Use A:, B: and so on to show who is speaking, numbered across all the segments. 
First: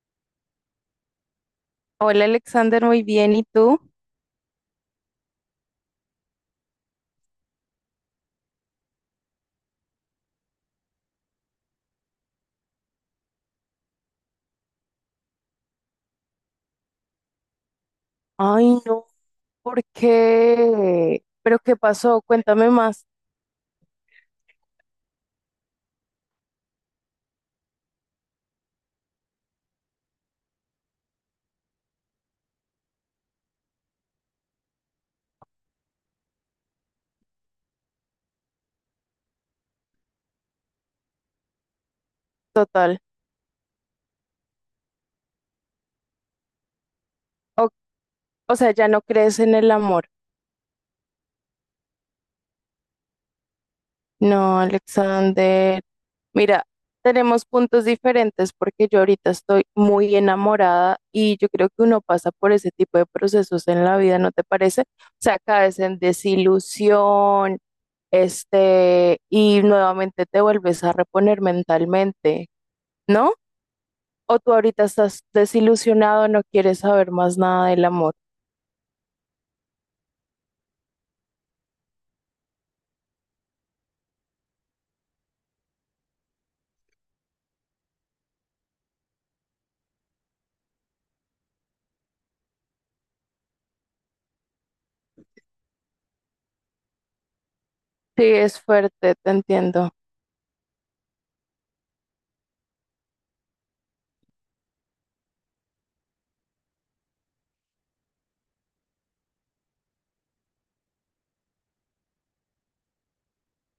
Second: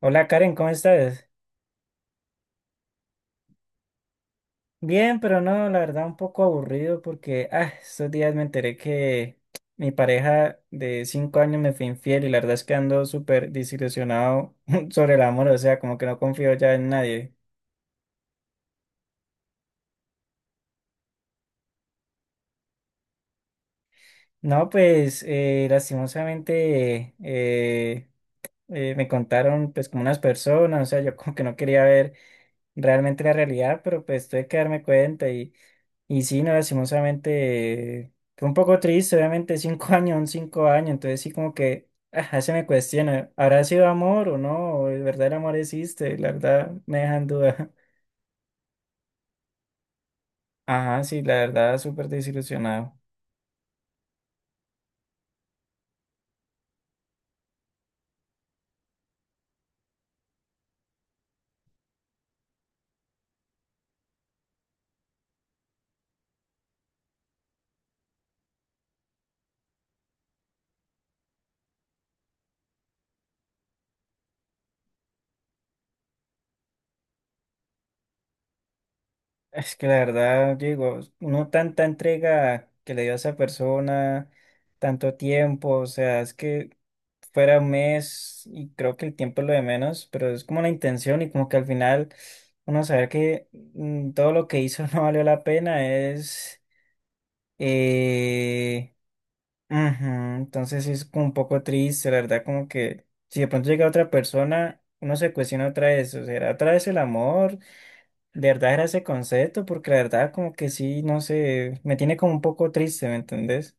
A: Hola Karen, ¿cómo estás?
B: Hola Alexander, muy bien. ¿Y tú?
A: Bien, pero no, la verdad un poco aburrido porque estos días me enteré que mi pareja de 5 años me fue infiel y la verdad es que ando súper desilusionado sobre el amor, o sea, como que no confío ya en nadie.
B: Ay, no, ¿por qué? ¿Pero qué pasó? Cuéntame más,
A: No, pues lastimosamente me contaron pues como unas personas, o sea, yo como que no quería ver realmente la realidad, pero pues tuve que darme cuenta. Y sí, no, lastimosamente fue un poco triste, obviamente 5 años, son 5 años, entonces sí como que se me
B: total.
A: cuestiona, ¿habrá sido amor o no? ¿O ¿De verdad el amor existe? La verdad me dejan
B: O,
A: duda.
B: o sea, ya no crees en el amor.
A: Ajá, sí, la verdad súper desilusionado.
B: No, Alexander. Mira, tenemos puntos diferentes porque yo ahorita estoy muy enamorada y yo creo que uno pasa por ese tipo de procesos en la vida, ¿no te parece? O sea, caes en desilusión, este, y nuevamente te vuelves a reponer mentalmente, ¿no? O tú ahorita estás desilusionado, no quieres saber más nada del amor.
A: Es que la verdad, digo, uno tanta entrega que le dio a esa persona, tanto tiempo, o sea, es que fuera 1 mes y creo que el tiempo es lo de menos, pero es como la intención y como que al final uno saber que todo lo que hizo no valió la pena es...
B: Sí, es
A: eh,
B: fuerte, te
A: ujú.
B: entiendo.
A: Entonces sí es como un poco triste, la verdad, como que si de pronto llega otra persona, uno se cuestiona otra vez, o sea, otra vez el amor, de verdad era ese concepto, porque la verdad como que sí, no sé, me tiene como un poco triste, ¿me entendés?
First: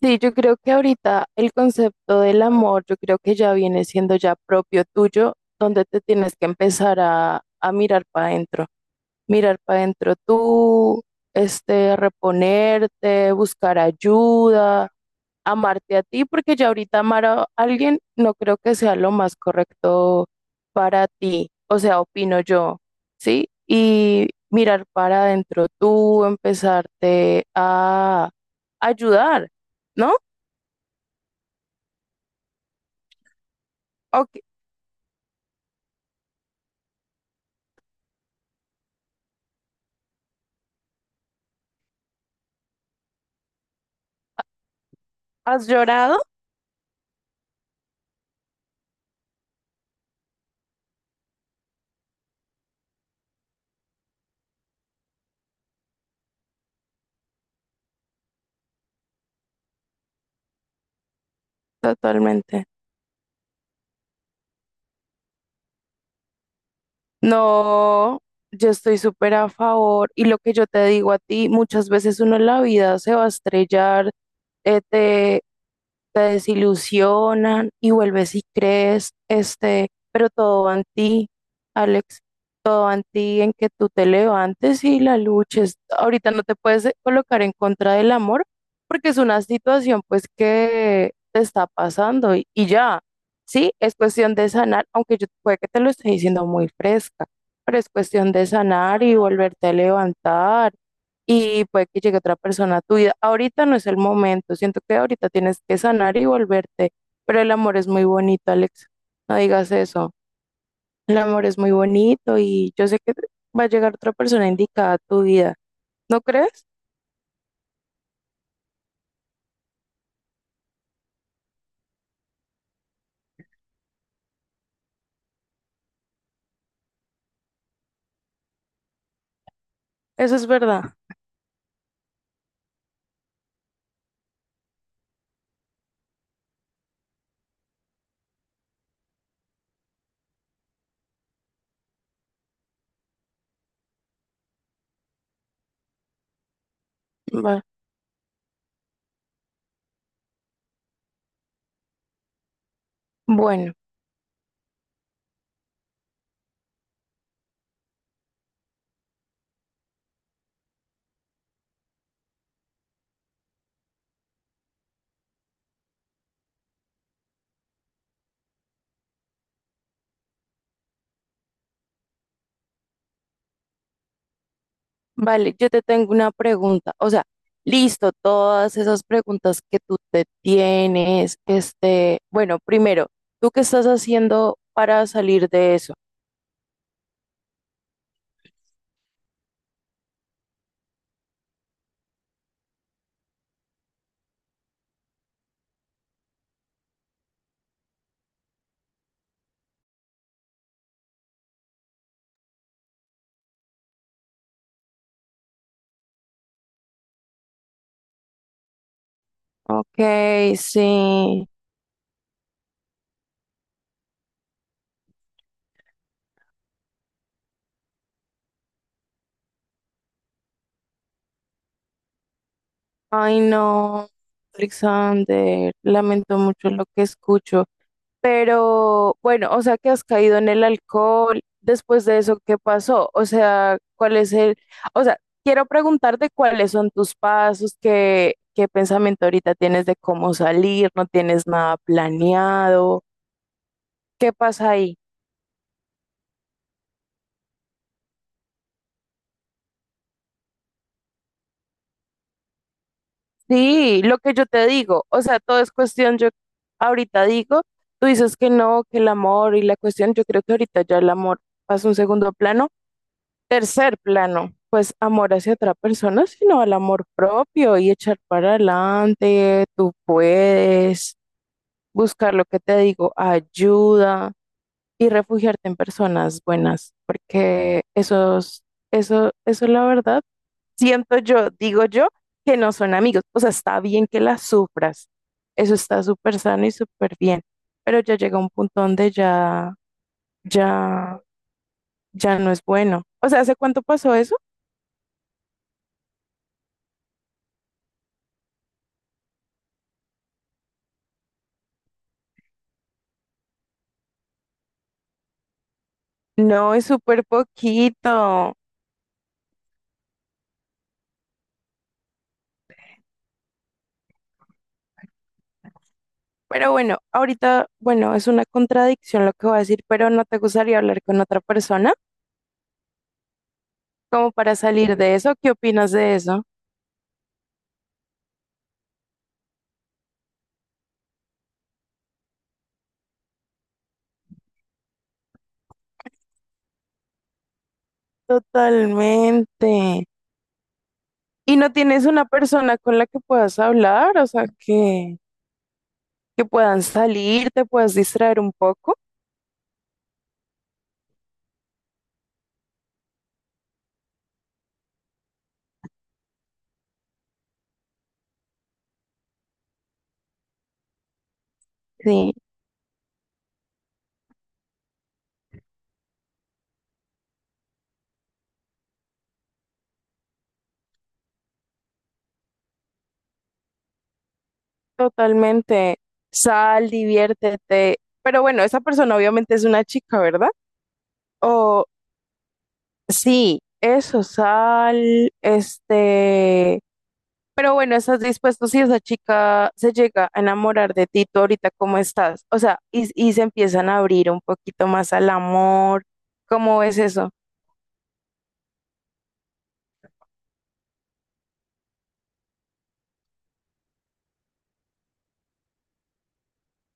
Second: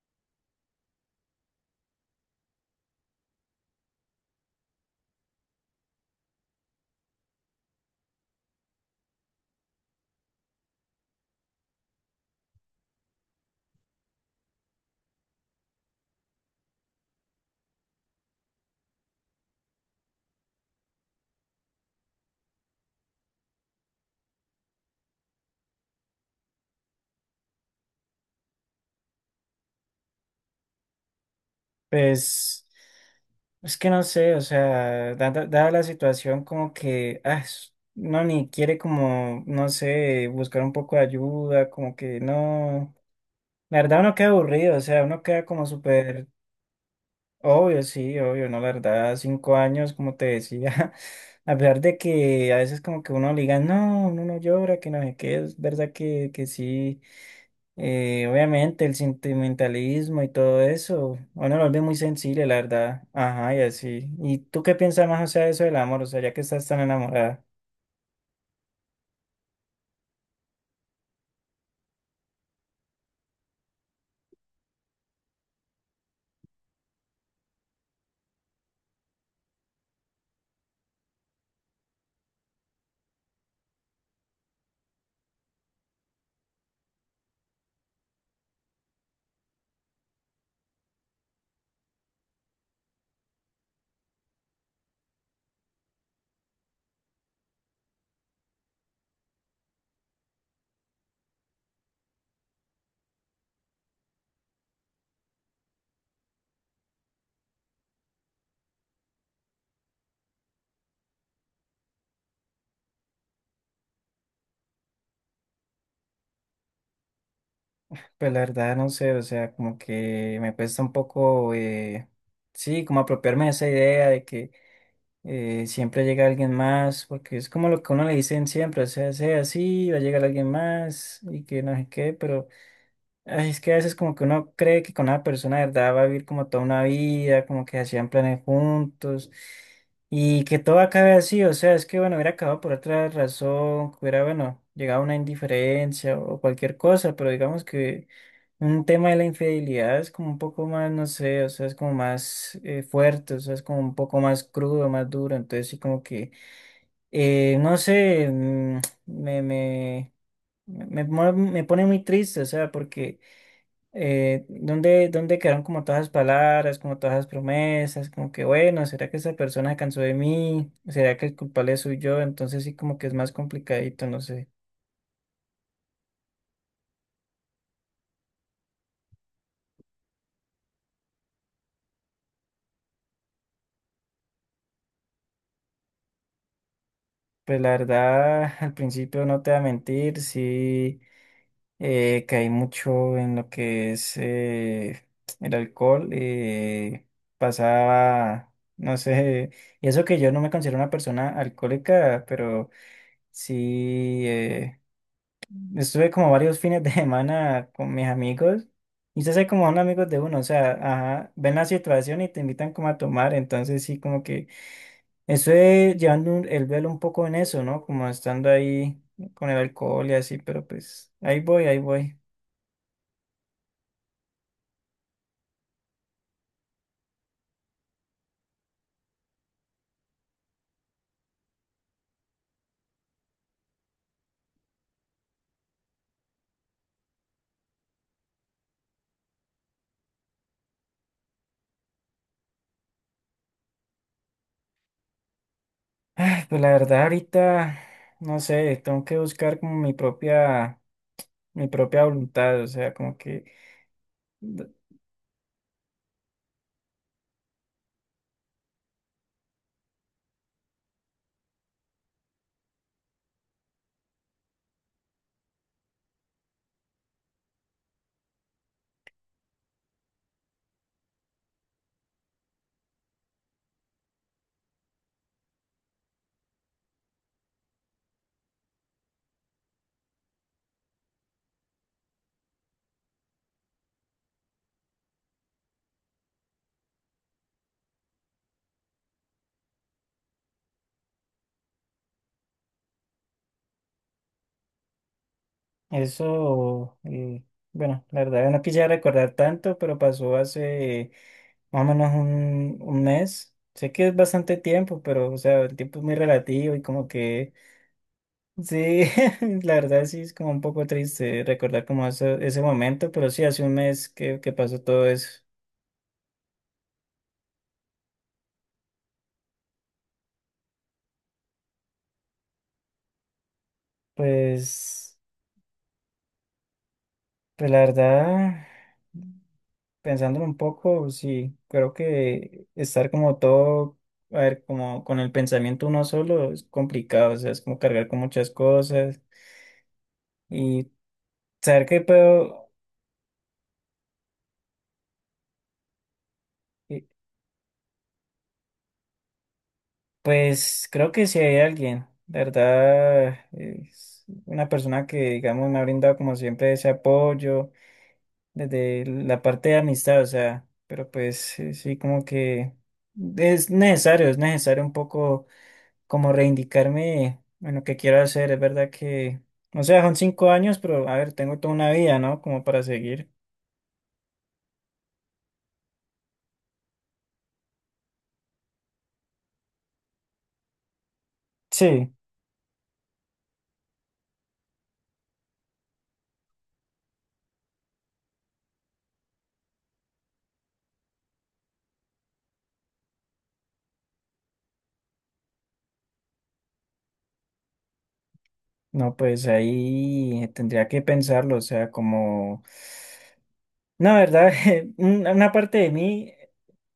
B: Sí, yo creo que ahorita el concepto del amor, yo creo que ya viene siendo ya propio tuyo, donde te tienes que empezar a mirar para adentro tú, este, reponerte, buscar ayuda, amarte a ti, porque ya ahorita amar a alguien no creo que sea lo más correcto para ti, o sea, opino yo, ¿sí? Y mirar para adentro tú, empezarte a ayudar, ¿no?
A: Pues es que no
B: ¿O
A: sé, o
B: qué-
A: sea, dada la situación como que, es- no, ni quiere como, no sé, buscar un poco de ayuda, como que no, la verdad uno queda aburrido, o sea, uno queda como
B: ¿Has llorado?
A: súper, obvio, sí, obvio, no, la verdad, 5 años, como te decía, a pesar de que a veces como que uno le diga, no, uno no llora, que no sé qué, es verdad que sí. Obviamente el sentimentalismo y todo eso, bueno, lo vuelve muy sensible, la
B: Totalmente.
A: verdad. Ajá, y así. ¿Y tú qué piensas más, o sea, de eso del amor? O sea, ya que estás tan enamorada.
B: No, yo estoy súper a favor. Y lo que yo te digo a ti, muchas veces uno en la vida se va a estrellar, eh, te, te desilusionan y vuelves y crees, este, pero todo va en ti, Alex, todo va en ti, en que tú te levantes y la luches. Ahorita no te puedes colocar en contra del amor porque es una situación pues que te está pasando y ya. Sí, es cuestión de sanar, aunque yo puede que te lo esté diciendo muy fresca, pero es cuestión de sanar y volverte a levantar y puede que llegue otra persona a tu vida. Ahorita no es el momento, siento que ahorita tienes que sanar y volverte, pero el amor es muy bonito, Alex, no digas eso. El amor es muy bonito y yo sé que va a llegar otra persona indicada a tu vida, ¿no crees?
A: Pues la verdad, no sé, o sea, como que me cuesta un poco, sí, como apropiarme de esa idea de que siempre llega alguien más, porque es como lo que a uno le dicen siempre, o sea, sea así, va a llegar
B: Eso es
A: alguien
B: verdad.
A: más y que no sé qué, pero... Ay, es que a veces como que uno cree que con una persona de verdad va a vivir como toda una vida, como que hacían planes juntos y que todo acabe así, o sea, es que bueno, hubiera acabado por otra razón, que hubiera, bueno, llegado a una indiferencia o cualquier cosa, pero
B: Va-
A: digamos que un tema de la infidelidad es como un poco más, no sé, o sea, es como más fuerte, o sea, es
B: Bueno.
A: como un poco más crudo, más duro, entonces sí como que, no sé, me, me, me pone muy triste, o sea, porque ¿dónde quedaron como todas las palabras, como todas las promesas? Como que, bueno, ¿será que esa persona se cansó de mí? ¿Será que el culpable soy yo? Entonces sí como que es más complicadito, no sé.
B: Vale, yo te tengo una pregunta. O sea, listo, todas esas preguntas que tú te tienes, este, bueno, primero, ¿tú qué estás haciendo para salir de eso?
A: Pues la verdad, al principio no te voy a mentir, sí caí mucho en lo que es el alcohol. Pasaba, no sé, y eso que yo no me considero una persona alcohólica, pero sí... Estuve como varios fines de semana con mis amigos y se hace como son
B: Ok,
A: amigos de uno, o sea, ajá,
B: sí.
A: ven la situación y te invitan como a tomar, entonces sí, como que estuve llevando un- el velo un poco en eso, ¿no? Como estando ahí con el alcohol y así, pero pues ahí voy, ahí voy.
B: Ay, no, Alexander, lamento mucho lo que escucho. Pero bueno, o sea, que has caído en el alcohol. Después de eso, ¿qué pasó? O sea, ¿cuál es el, o sea, quiero preguntarte cuáles son tus pasos, qué pensamiento ahorita tienes de cómo salir, no tienes nada planeado, ¿qué pasa ahí?
A: Ay, pues la verdad ahorita, no sé, tengo que buscar como mi propia voluntad, o sea, como que
B: Sí, lo que yo te digo, o sea, todo es cuestión, yo ahorita digo, tú dices que no, que el amor y la cuestión, yo creo que ahorita ya el amor pasa a un segundo plano. Tercer plano, pues amor hacia otra persona, sino al amor propio y echar para adelante, tú puedes buscar lo que te digo, ayuda y refugiarte en personas buenas, porque esos, eso la verdad, siento yo, digo yo, que no son amigos. O sea, está bien que las sufras, eso está súper sano y súper bien, pero ya llega un punto donde ya, ya no es bueno. O sea, ¿hace cuánto pasó eso?
A: eso, bueno, la verdad no quisiera recordar tanto, pero pasó hace... más o menos un mes. Sé que es bastante tiempo, pero, o sea, el tiempo es muy
B: No,
A: relativo y
B: es
A: como
B: súper
A: que,
B: poquito.
A: sí, la verdad sí es como un poco triste recordar como ese momento, pero sí, hace 1 mes que pasó todo eso.
B: Pero bueno, ahorita, bueno, es una contradicción lo que voy a decir, pero ¿no te gustaría hablar con otra persona? Como para salir de
A: Pues,
B: eso, ¿qué opinas de eso?
A: pues la verdad, pensándolo un poco, sí, creo que estar como todo, a ver, como con el pensamiento uno solo es complicado, o sea, es como cargar con muchas cosas
B: Totalmente.
A: y
B: ¿Y no
A: saber que
B: tienes una
A: puedo...
B: persona con la que puedas hablar? O sea, que puedan
A: eh,
B: salir, te puedas distraer un poco.
A: Pues creo que si hay alguien, de verdad, es una persona que, digamos, me ha brindado como siempre ese apoyo desde la parte de amistad, o sea, pero pues sí, sí, como
B: Sí,
A: que es necesario un poco como reivindicarme en lo que quiero hacer, es verdad que, o sea, son 5 años, pero a ver, tengo toda una vida, ¿no? Como para seguir.
B: totalmente. Sal, diviértete. Pero bueno, esa persona obviamente es una chica, ¿verdad?
A: Sí,
B: Sí, eso, sal, este, pero bueno, estás dispuesto si esa chica se llega a enamorar de ti, tú ahorita cómo estás, o sea, y se empiezan a abrir un poquito más al amor, ¿cómo ves eso?
A: no, pues ahí tendría que pensarlo, o sea, como... No, verdad, una parte de mí,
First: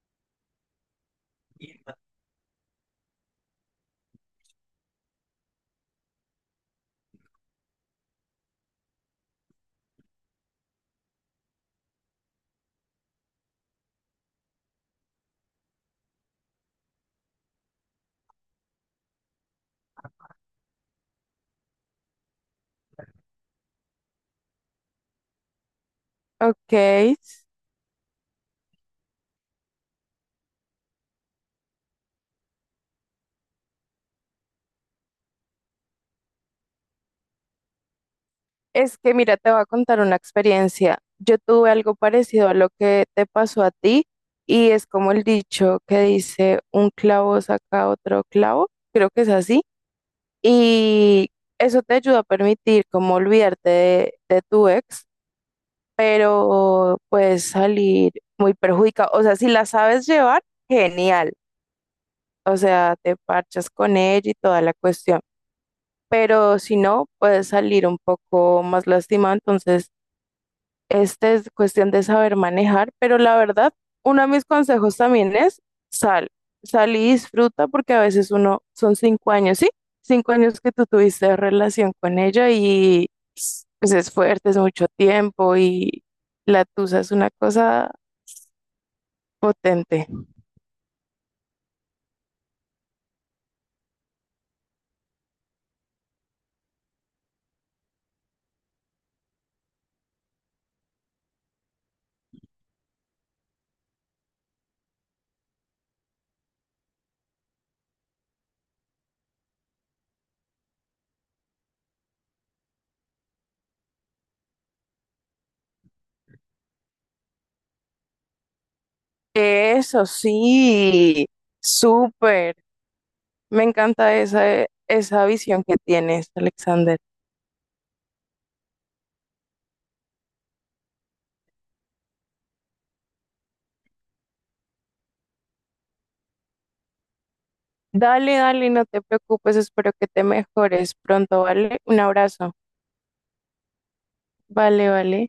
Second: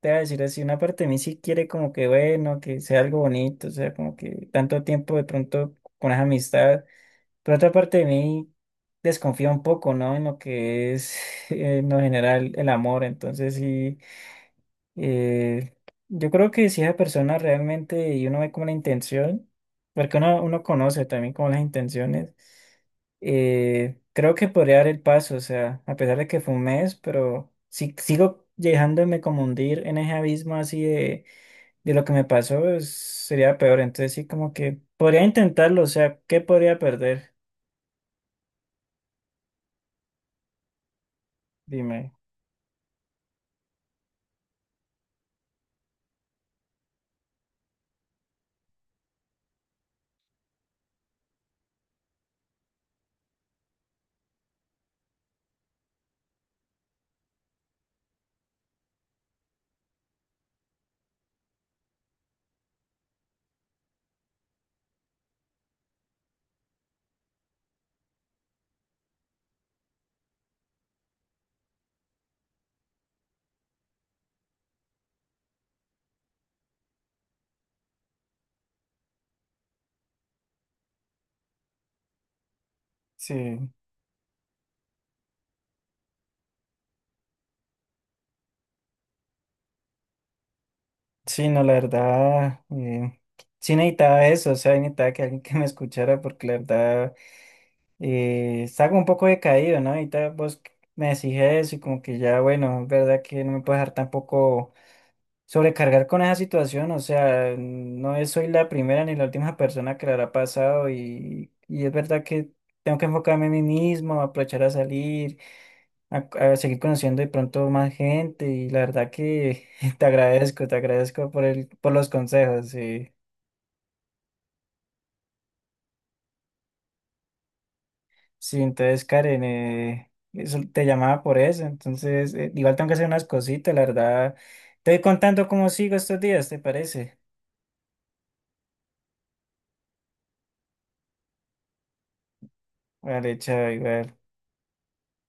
A: te voy a decir así, una parte de mí sí quiere como que bueno, que sea algo bonito, o sea, como que tanto tiempo de pronto con esa amistad, pero otra parte de mí desconfía un poco, ¿no? En lo que es en lo general el amor, entonces sí. Eh, yo creo que si esa persona realmente y uno ve como la intención, porque uno conoce también como las intenciones, creo que podría dar el paso, o sea, a pesar de que fue un
B: Ok,
A: mes, pero si sigo dejándome como hundir en ese abismo así de lo que me pasó, es- sería peor. Entonces sí, como que podría intentarlo, o sea, ¿qué podría perder?
B: es que mira, te voy a contar una experiencia, yo tuve algo
A: Dime.
B: parecido a lo que te pasó a ti y es como el dicho que dice, un clavo saca otro clavo, creo que es así. Y eso te ayuda a permitir como olvidarte de tu ex, pero puedes salir muy perjudicado. O sea, si la sabes llevar, genial. O sea, te parchas con ella y toda la cuestión. Pero si no, puedes salir un poco más lastimado. Entonces, este es cuestión de saber manejar, pero la verdad, uno de mis consejos también es sal, sal y disfruta porque a veces uno son 5 años, ¿sí? 5 años que tú tuviste relación con ella y
A: Sí,
B: pues, es fuerte, es mucho tiempo y la tusa es una cosa potente.
A: sí, no, la verdad, sí necesitaba eso, o sea, necesitaba que alguien que me escuchara porque la verdad... Está como un poco decaído, ¿no? Ahorita vos me decís eso y como que ya, bueno, es verdad que no me puedo dejar tampoco sobrecargar con esa situación, o sea, no es- soy la primera ni la última persona que le habrá pasado y es verdad que tengo que enfocarme en mí mismo, aprovechar a salir, a, a seguir conociendo de pronto más gente y la verdad que
B: Eso
A: te
B: sí,
A: agradezco por el, por los
B: súper.
A: consejos, sí.
B: Me encanta esa visión que tienes, Alexander.
A: Sí, entonces Karen, eso- te llamaba por eso, entonces igual tengo que hacer unas cositas, la verdad. Te voy contando cómo sigo estos días, ¿te parece?
B: Dale, dale, no te preocupes, espero que te mejores pronto, ¿vale? Un abrazo.
A: Vale, chao, igual.
B: Vale, vale.